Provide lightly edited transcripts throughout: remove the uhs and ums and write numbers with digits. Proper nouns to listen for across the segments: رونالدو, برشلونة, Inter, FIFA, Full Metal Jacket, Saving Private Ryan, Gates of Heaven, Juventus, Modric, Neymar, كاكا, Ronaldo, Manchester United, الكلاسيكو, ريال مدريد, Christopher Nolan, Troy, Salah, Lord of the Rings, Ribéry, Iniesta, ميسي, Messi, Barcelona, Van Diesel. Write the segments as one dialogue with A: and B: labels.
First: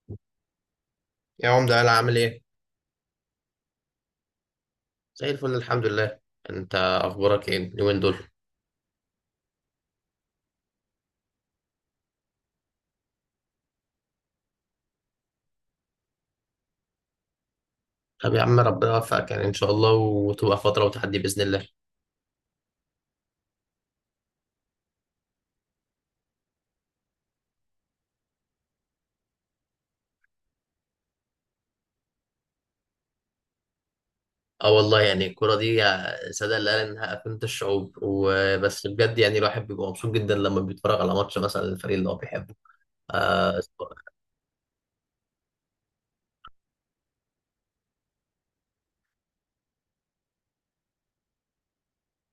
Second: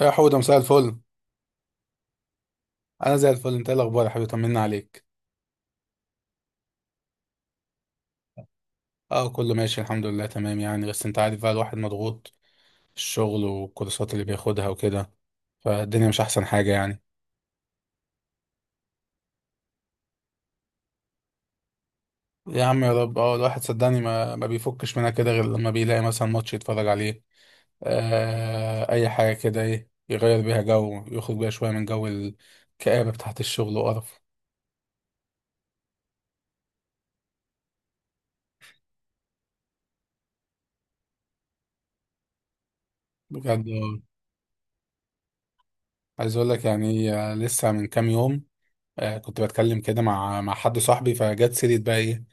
A: يا حودة، مساء الفل.
B: يا عمدة، يلا عامل ايه؟
A: انا زي الفل. انت ايه الاخبار يا حبيبي؟ طمنا عليك.
B: زي الفل الحمد لله. انت اخبارك ايه اليومين دول؟
A: اه، كله ماشي الحمد لله، تمام يعني. بس انت عارف بقى الواحد مضغوط، الشغل والكورسات اللي بياخدها وكده، فالدنيا مش احسن حاجة يعني.
B: طب يا عم ربنا يوفقك، يعني ان شاء الله وتبقى فترة وتحدي باذن الله.
A: يا عم، يا رب. اه، الواحد صدقني ما بيفكش منها كده غير لما بيلاقي مثلا ماتش يتفرج عليه. آه، اي حاجة كده، ايه يغير بيها جو، يخرج بيها شوية من جو الكآبة بتاعت الشغل وقرف.
B: اه، والله يعني الكرة دي سادة اللي قال انها أفنت الشعوب وبس. بجد يعني الواحد بيبقى مبسوط جدا لما بيتفرج على ماتش مثلا الفريق اللي هو بيحبه. اه.
A: بجد، آه. عايز اقول لك يعني، لسه من كام يوم، كنت بتكلم كده مع حد صاحبي، فجت سيرة بقى ايه.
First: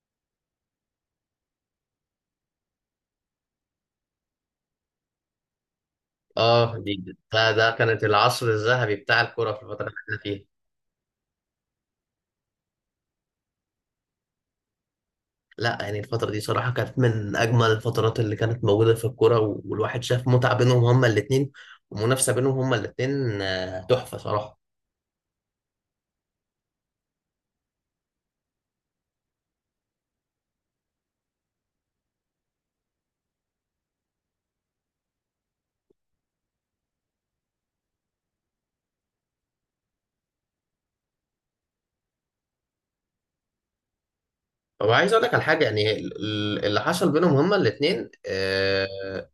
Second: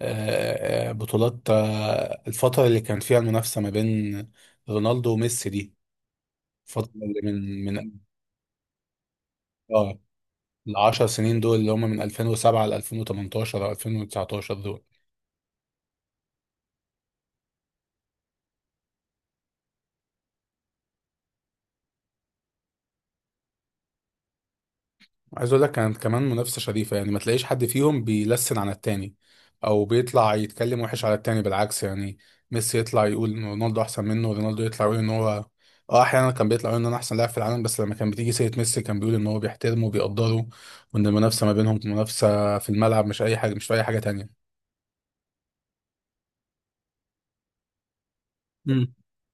A: بطولات، الفترة اللي كان فيها المنافسة ما بين رونالدو وميسي دي.
B: اه
A: الفترة
B: دي.
A: اللي
B: ده,
A: من
B: ده
A: من
B: كانت العصر الذهبي بتاع الكرة في الفترة اللي
A: اه
B: احنا فيها.
A: العشر سنين دول، اللي هم من 2007 ل 2018 او 2019 دول.
B: لا يعني الفترة دي صراحة كانت من أجمل الفترات اللي كانت موجودة في الكورة، والواحد شاف متعة بينهم هما الاتنين، ومنافسة بينهم هما الاتنين. تحفة صراحة.
A: عايز اقول لك كانت كمان منافسه شريفه يعني، ما تلاقيش حد فيهم بيلسن على التاني، او بيطلع يتكلم وحش على التاني، بالعكس يعني. ميسي يطلع يقول ان رونالدو احسن منه، ورونالدو يطلع يقول ان هو، اه، احيانا كان بيطلع يقول ان انا احسن لاعب في العالم، بس لما كان بتيجي سيره ميسي كان بيقول ان هو بيحترمه وبيقدره، وان المنافسه ما بينهم منافسه في الملعب مش اي حاجه، مش في اي حاجه تانيه.
B: هو عايز أقول لك على حاجة، يعني اللي حصل بينهم هما الاتنين.
A: امم.
B: آه،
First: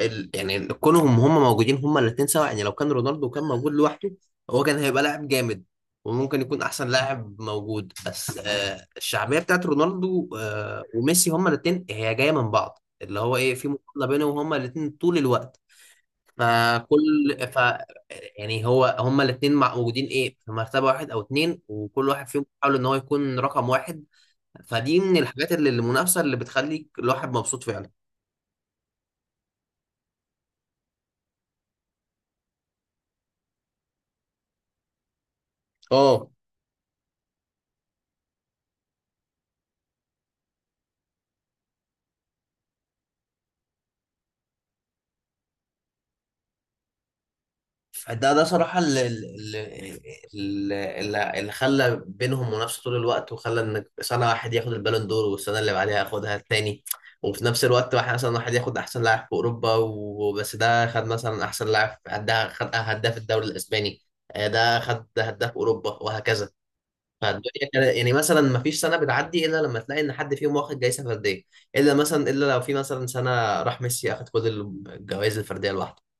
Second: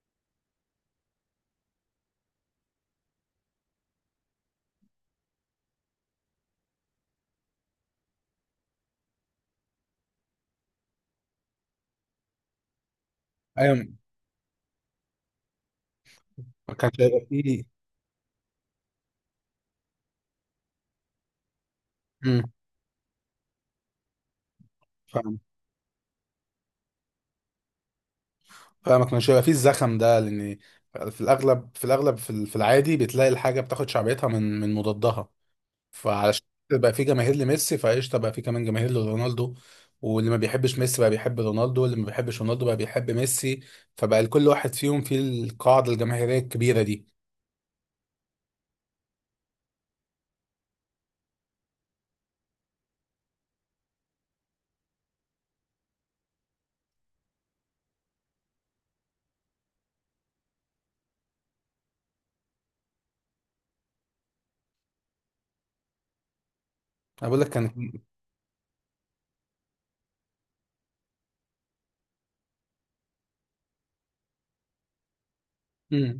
B: ال- يعني كونهم هما موجودين هما الاتنين سوا، يعني لو كان رونالدو كان موجود لوحده هو كان هيبقى لاعب جامد وممكن يكون أحسن لاعب موجود، بس الشعبية بتاعت رونالدو وميسي هما الاتنين هي جاية من بعض، اللي هو إيه، في
A: ايوه.
B: مقارنة بينهم هما الاتنين طول الوقت.
A: ما كانش هيبقى
B: فكل ف
A: فيه.
B: يعني هو هما الاثنين موجودين، ايه، في مرتبه واحد او اتنين، وكل واحد فيهم
A: امم.
B: بيحاول ان هو يكون رقم واحد. فدي من
A: فاهم.
B: الحاجات اللي المنافسه اللي بتخليك الواحد مبسوط فعلا.
A: فما كانش هيبقى فيه الزخم ده، لان في الاغلب، في الاغلب، في العادي بتلاقي الحاجه بتاخد شعبيتها من مضادها.
B: اه.
A: فعلشان بقى في جماهير لميسي فقشطه، بقى في كمان جماهير لرونالدو، واللي ما بيحبش ميسي بقى بيحب رونالدو، واللي ما بيحبش رونالدو بقى بيحب ميسي. فبقى لكل واحد فيهم في القاعده الجماهيريه الكبيره دي.
B: فده صراحة اللي اللي خلى بينهم منافسة طول الوقت، وخلى ان سنة واحد ياخد البالون دور والسنة اللي بعدها ياخدها التاني. وفي نفس الوقت واحد مثلا، واحد ياخد احسن لاعب في اوروبا وبس، ده خد مثلا احسن لاعب هداف، خد هداف الدوري الاسباني. ده خد هداف اوروبا وهكذا.
A: انا بقول لك كان.
B: يعني مثلا ما فيش سنة بتعدي الا لما تلاقي ان حد فيهم واخد جايزة فردية، الا مثلا الا لو في مثلا سنة راح ميسي اخد كل الجوائز الفردية لوحده.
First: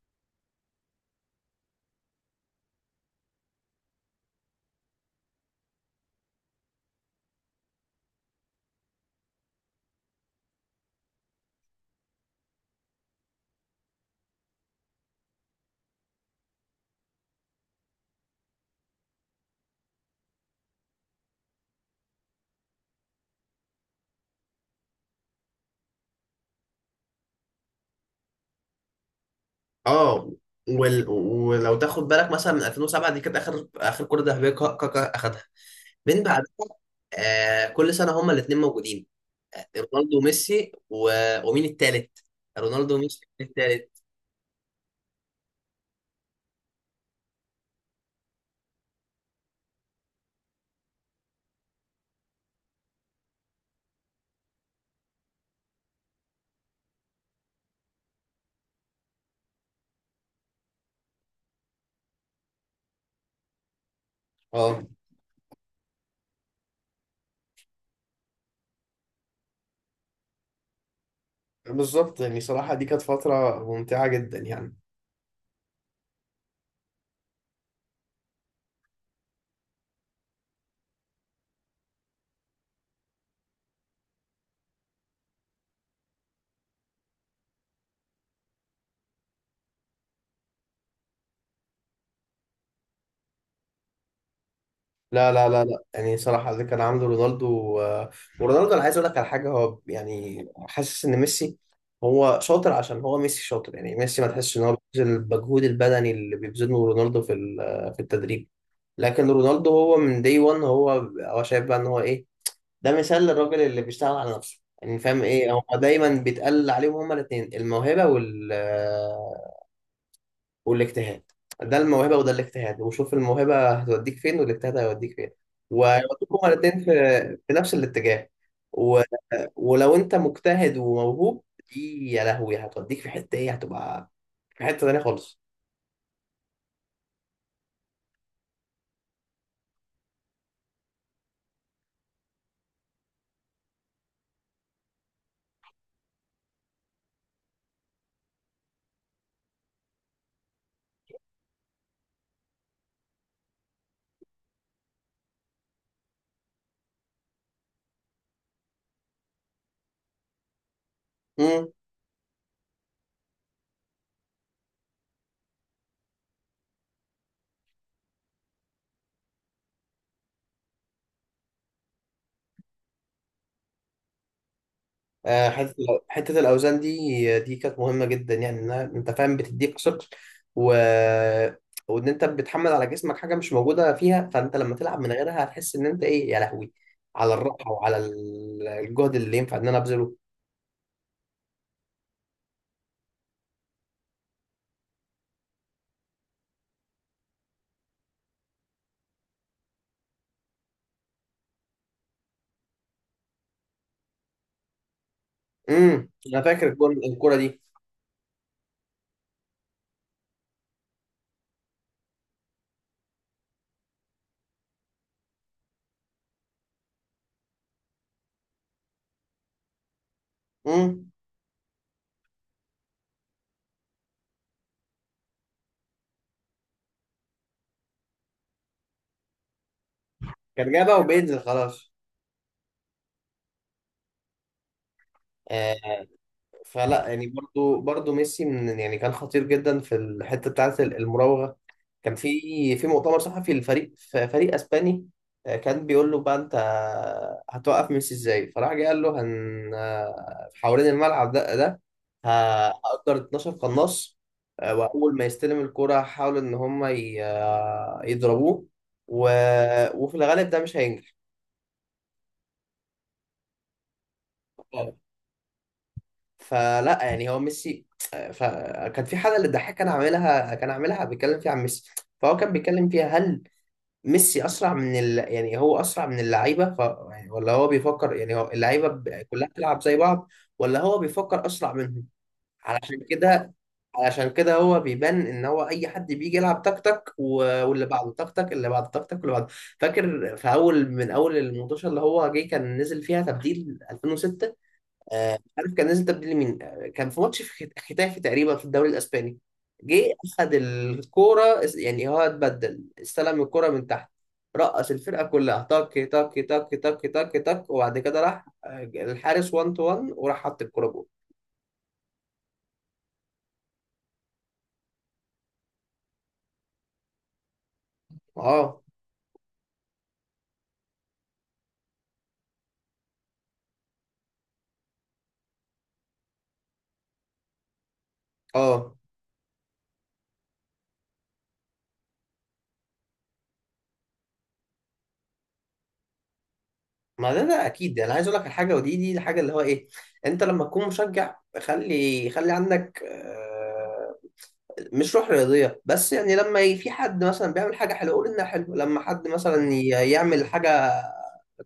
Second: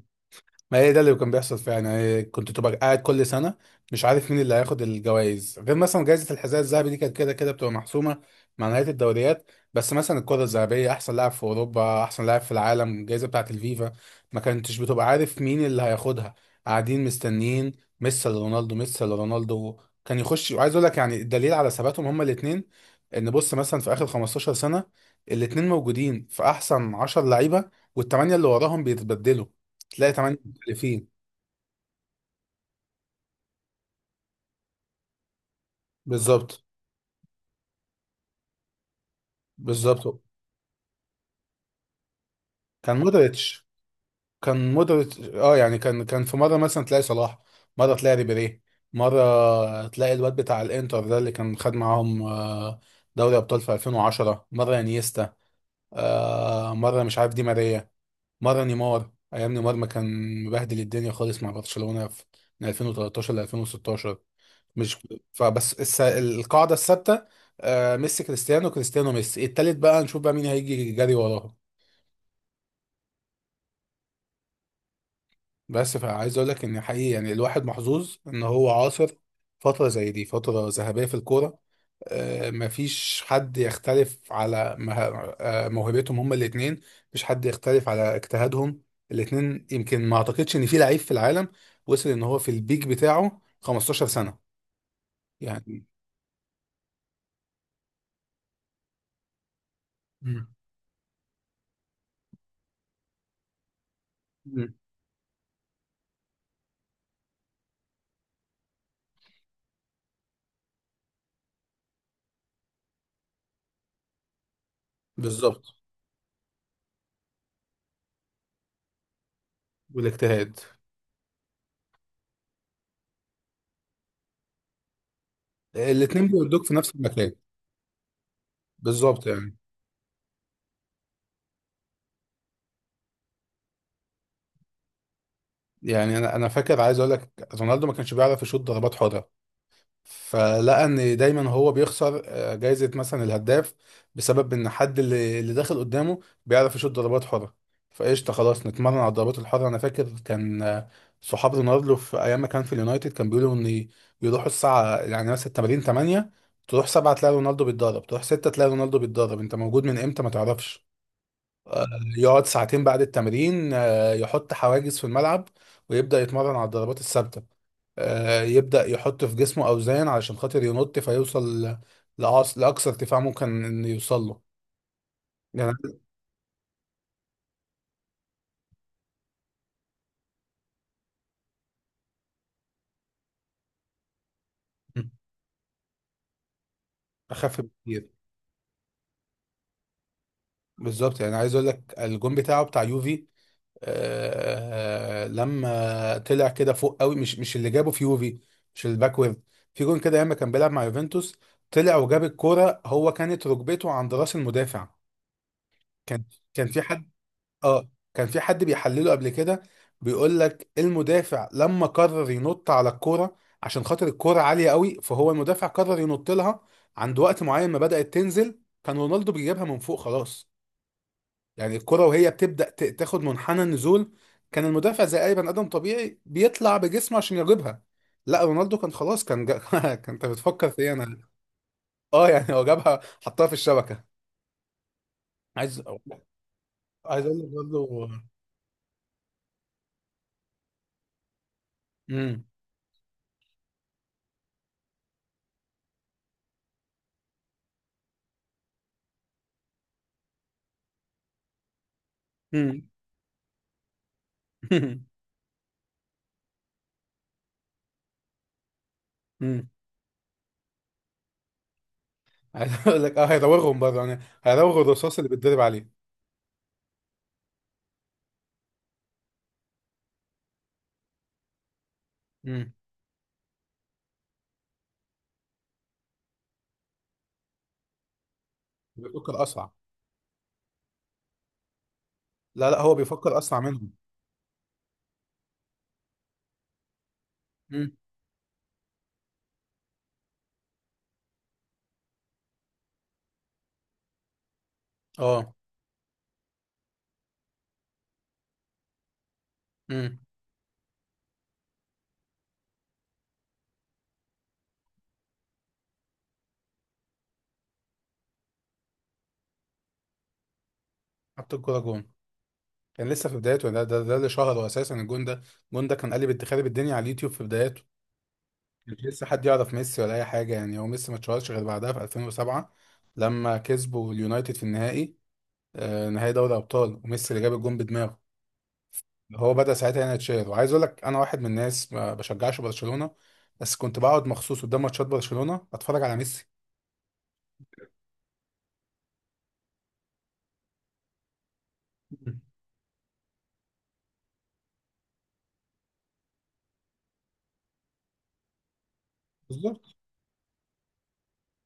A: ما هي ده اللي كان بيحصل فعلا يعني، كنت تبقى قاعد كل سنه مش عارف مين اللي هياخد الجوائز، غير مثلا جائزه الحذاء الذهبي دي كانت كده كده بتبقى محسومه مع نهايه الدوريات. بس مثلا الكره الذهبيه، احسن لاعب في اوروبا، احسن لاعب في العالم، الجائزه بتاعه الفيفا، ما كنتش بتبقى عارف مين اللي هياخدها. قاعدين مستنيين ميسي رونالدو ميسي رونالدو كان يخش. وعايز اقول لك يعني الدليل على ثباتهم هما الاثنين، ان بص مثلا في اخر 15 سنه الاثنين موجودين في احسن 10 لعيبه، والثمانيه اللي وراهم بيتبدلوا. تلاقي
B: اه.
A: 8 اللي فيه.
B: ولو تاخد بالك مثلا من 2007 دي كانت اخر كره ذهبيه كاكا اخدها، من بعدها
A: بالظبط.
B: كل سنه هما الاثنين موجودين. آه،
A: بالظبط.
B: رونالدو وميسي ومين التالت؟ رونالدو
A: كان
B: وميسي، مين
A: مودريتش،
B: التالت؟
A: كان مودريتش. اه يعني كان في مره مثلا تلاقي صلاح، مره تلاقي ريبيري، مره تلاقي الواد بتاع الانتر ده اللي كان خد معاهم دوري ابطال في 2010، مره انيستا، مره مش عارف دي ماريا، مره نيمار ايام نيمار ما كان مبهدل الدنيا خالص مع برشلونه في من 2013 ل 2016.
B: اه.
A: مش، فبس القاعده الثابته، آه، ميسي كريستيانو كريستيانو ميسي، التالت بقى نشوف بقى مين هيجي جري وراه.
B: بالظبط، يعني صراحة دي كانت فترة ممتعة جدا يعني.
A: بس فعايز اقول لك ان حقيقي يعني الواحد محظوظ ان هو عاصر فتره زي دي، فتره ذهبيه في الكوره. مفيش حد يختلف على موهبتهم هما الاثنين، مفيش حد يختلف على اجتهادهم الاثنين. يمكن ما اعتقدش ان في لعيب في العالم وصل ان هو في البيك بتاعه 15 سنه
B: لا لا لا لا،
A: يعني.
B: يعني صراحة اللي كان عامله رونالدو. ورونالدو، أنا عايز أقول لك على حاجة، هو يعني
A: مم.
B: حاسس إن ميسي هو شاطر عشان هو، ميسي شاطر يعني. ميسي ما تحسش إن
A: مم.
B: هو بيبذل المجهود البدني اللي بيبذله رونالدو في في التدريب. لكن رونالدو هو من دي 1. هو هو شايف بقى إن هو إيه، ده مثال للراجل اللي بيشتغل على نفسه. يعني فاهم، إيه
A: بالظبط.
B: هو دايما بيتقال عليهم هما الاتنين؟ الموهبة وال،
A: والاجتهاد.
B: والاجتهاد. ده الموهبه وده الاجتهاد، وشوف الموهبه هتوديك فين والاجتهاد هيوديك فين. ويوديك
A: الاثنين
B: هما
A: بيودوك في
B: الاثنين في
A: نفس المكان.
B: في نفس الاتجاه. و...
A: بالظبط يعني.
B: ولو انت مجتهد وموهوب دي يا لهوي هتوديك في حته ايه، هتبقى في حته تانيه خالص.
A: يعني انا فاكر، عايز اقول لك رونالدو ما كانش بيعرف يشوط ضربات حره، فلقى ان دايما هو بيخسر جايزة مثلا الهداف بسبب ان حد اللي داخل قدامه بيعرف يشوط ضربات حرة. فقشطة، خلاص نتمرن على الضربات الحرة. انا فاكر كان، آه، صحاب رونالدو في ايام ما كان في اليونايتد كان بيقولوا ان يروحوا الساعة يعني مثلا التمارين 8، تروح 7 تلاقي رونالدو بيتدرب، تروح 6 تلاقي رونالدو بيتدرب، انت موجود من امتى ما تعرفش. آه، يقعد ساعتين بعد التمرين، يحط حواجز في الملعب ويبدأ يتمرن على الضربات الثابتة، يبدأ يحط في جسمه أوزان علشان خاطر ينط فيوصل لأقصى ارتفاع ممكن إنه يوصل له
B: آه،
A: يعني.
B: حته حته الاوزان دي كانت مهمه جدا، يعني انها انت فاهم بتديك ثقل، و... وان انت بتحمل على جسمك حاجه مش موجوده فيها، فانت لما تلعب من غيرها هتحس ان انت ايه يا لهوي، على
A: أخف
B: الراحه وعلى
A: بكتير.
B: الجهد اللي ينفع ان انا ابذله.
A: بالظبط يعني، عايز أقول لك الجون بتاعه بتاع يوفي، لما طلع كده فوق قوي، مش اللي جابه في يوفي، مش الباكورد. في جون كده ياما كان بيلعب مع يوفنتوس، طلع وجاب الكورة، هو كانت ركبته عند راس المدافع.
B: امم،
A: كان،
B: انا فاكر
A: كان في
B: الجون،
A: حد،
B: الكوره دي.
A: اه كان في حد بيحلله قبل كده، بيقول لك المدافع لما قرر ينط على الكوره عشان خاطر الكوره عاليه قوي، فهو المدافع قرر ينط لها عند وقت معين ما بدأت تنزل، كان رونالدو بيجيبها من فوق خلاص.
B: امم.
A: يعني الكوره وهي بتبدأ تاخد منحنى النزول، كان المدافع زي اي بني ادم طبيعي بيطلع بجسمه عشان يجيبها، لا رونالدو كان خلاص، كان كان انت بتفكر
B: كان
A: في ايه
B: جايبها
A: انا.
B: وبينزل خلاص.
A: اه يعني هو جابها، حطها في الشبكه.
B: آه،
A: عايز
B: فلا
A: عايز
B: يعني،
A: اقول لك
B: برضو
A: برضه.
B: برضو ميسي من، يعني كان خطير جدا في الحته بتاعت المراوغه. كان في مؤتمر صحفي للفريق، فريق اسباني. كان بيقول له بقى انت هتوقف ميسي ازاي، فراح جه قال له هن، حوالين الملعب ه-
A: امم.
B: هأجر 12 قناص.
A: مم.
B: واول ما يستلم الكرة هحاول ان هم يضربوه. و...
A: مم.
B: وفي الغالب ده مش هينجح.
A: عايز اقول لك، اه، هيراوغهم برضه يعني، هيراوغ الرصاص اللي بيتضرب عليه.
B: فلا يعني هو ميسي. فكان في حاجه اللي الضحاك كان عاملها، كان عاملها بيتكلم فيها عن ميسي. فهو كان
A: مم.
B: بيتكلم فيها، هل ميسي اسرع من يعني هو اسرع من اللعيبه يعني، ولا هو بيفكر يعني هو اللعيبه
A: بيفكر
B: كلها
A: اسرع.
B: بتلعب زي بعض، ولا هو بيفكر اسرع منهم؟
A: لا لا، هو
B: علشان
A: بيفكر
B: كده،
A: اسرع منهم.
B: علشان كده هو بيبان ان هو اي حد بيجي يلعب تك تك، واللي
A: مم.
B: بعده تك تك، اللي بعده تك تك، واللي بعده. فاكر في اول، من اول المنتشر اللي هو جه كان نزل فيها تبديل 2006. مش
A: اه.
B: عارف كان نازل تبديل مين. كان في ماتش في ختافي تقريبا في الدوري الاسباني. جه
A: امم.
B: اخد الكوره يعني هو اتبدل، استلم الكوره من تحت، رقص الفرقه كلها تك تك تك تك تك تك، وبعد كده راح الحارس 1 تو 1، وراح حط الكوره جول.
A: حط الكوره جون. كان لسه في بدايته، ده اللي شهره اساسا الجون ده. الجون ده كان قلب خارب الدنيا على اليوتيوب في بدايته.
B: اه.
A: مش لسه حد يعرف ميسي ولا اي حاجه، يعني هو ميسي ما اتشهرش غير بعدها في 2007 لما كسبوا اليونايتد في النهائي، آه، نهائي دوري ابطال، وميسي اللي جاب الجون بدماغه.
B: اه،
A: هو بدأ ساعتها ينتشر، وعايز اقول لك انا واحد من الناس ما بشجعش برشلونة، بس كنت بقعد مخصوص قدام ماتشات برشلونة اتفرج على ميسي.
B: ما ده ده اكيد، يعني انا عايز اقول لك الحاجه ودي، دي الحاجه اللي هو ايه، انت لما تكون مشجع خلي
A: مم.
B: عندك مش روح رياضية بس. يعني لما في حد مثلا بيعمل حاجة حلوة قول إنها حلوة، لما حد مثلا
A: بالظبط.
B: يعمل حاجة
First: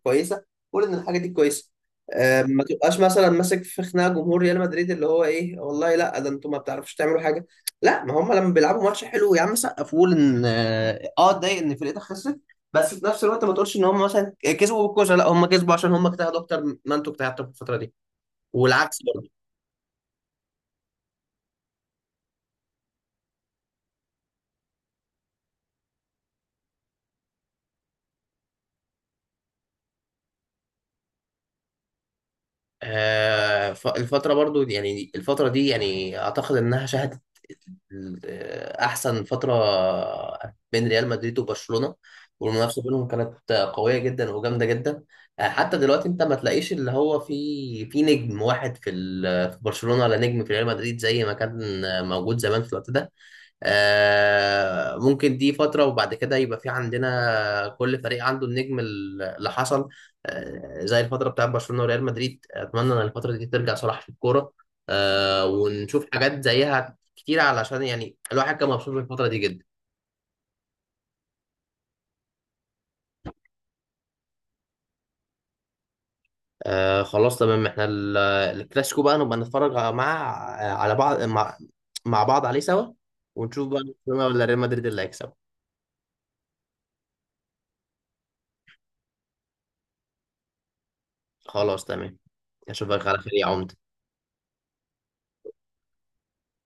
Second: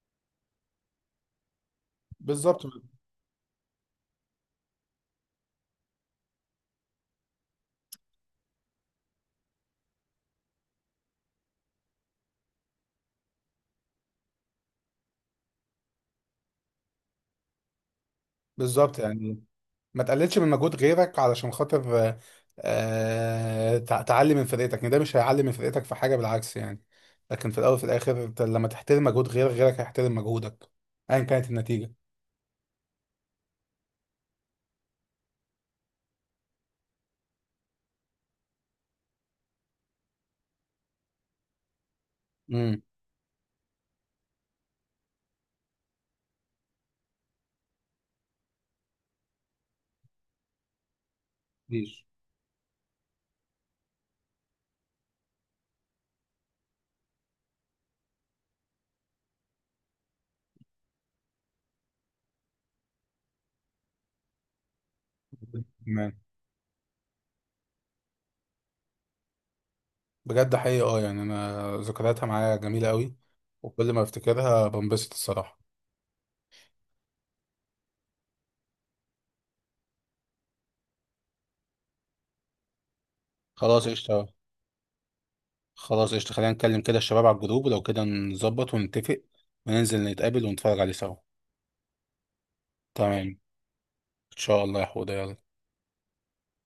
B: كويسة قول إن الحاجة دي كويسة. ما
A: بالظبط.
B: تبقاش مثلا ماسك في خناقة جمهور ريال مدريد اللي هو إيه، والله لا، ده أنتوا ما بتعرفوش تعملوا حاجة. لا، ما هم لما بيلعبوا ماتش حلو يا عم سقف، وقول إن اتضايق إن فرقتك خسرت، بس في نفس الوقت ما تقولش إن هم مثلا كسبوا بالكوسة. لا، هم كسبوا عشان هم اجتهدوا أكتر ما أنتوا اجتهدتوا في الفترة دي، والعكس.
A: بالظبط يعني، ما تقللش من مجهود غيرك علشان خاطر، تعلي من فرقتك، يعني ده مش هيعلي من فرقتك في حاجة بالعكس يعني. لكن في الاول وفي الاخر أنت لما تحترم مجهود غيرك، غيرك هيحترم مجهودك، ايا كانت النتيجة.
B: الفترة برضو يعني الفترة دي يعني أعتقد إنها شهدت أحسن فترة بين ريال مدريد وبرشلونة. والمنافسة
A: امم.
B: بينهم كانت قوية جدا وجامدة جدا. حتى دلوقتي أنت ما تلاقيش اللي هو في نجم واحد في في برشلونة، ولا نجم في ريال مدريد زي ما كان
A: مفيش.
B: موجود زمان في الوقت ده. ممكن دي فترة وبعد كده يبقى في عندنا كل فريق عنده النجم اللي حصل. زي الفترة بتاعت برشلونة وريال مدريد، أتمنى إن الفترة دي ترجع صلاح في الكورة، ونشوف
A: تمام.
B: حاجات زيها كتير، علشان يعني الواحد كان مبسوط بالفترة دي جدا.
A: بجد حقيقي اه، يعني انا ذكرياتها معايا جميله قوي، وكل ما افتكرها بنبسط الصراحه.
B: خلاص تمام، احنا الكلاسيكو بقى نبقى نتفرج مع، على بعض، مع بعض عليه سوا، ونشوف بقى
A: خلاص
B: برشلونة
A: قشطه.
B: ولا ريال مدريد اللي هيكسب.
A: خلاص قشطه، خلينا نتكلم كده الشباب على الجروب، ولو كده نظبط ونتفق وننزل نتقابل ونتفرج عليه سوا.
B: خلاص تمام، أشوفك
A: تمام
B: على خير
A: ان
B: يا عمدة.
A: شاء الله يا حوده، يلا.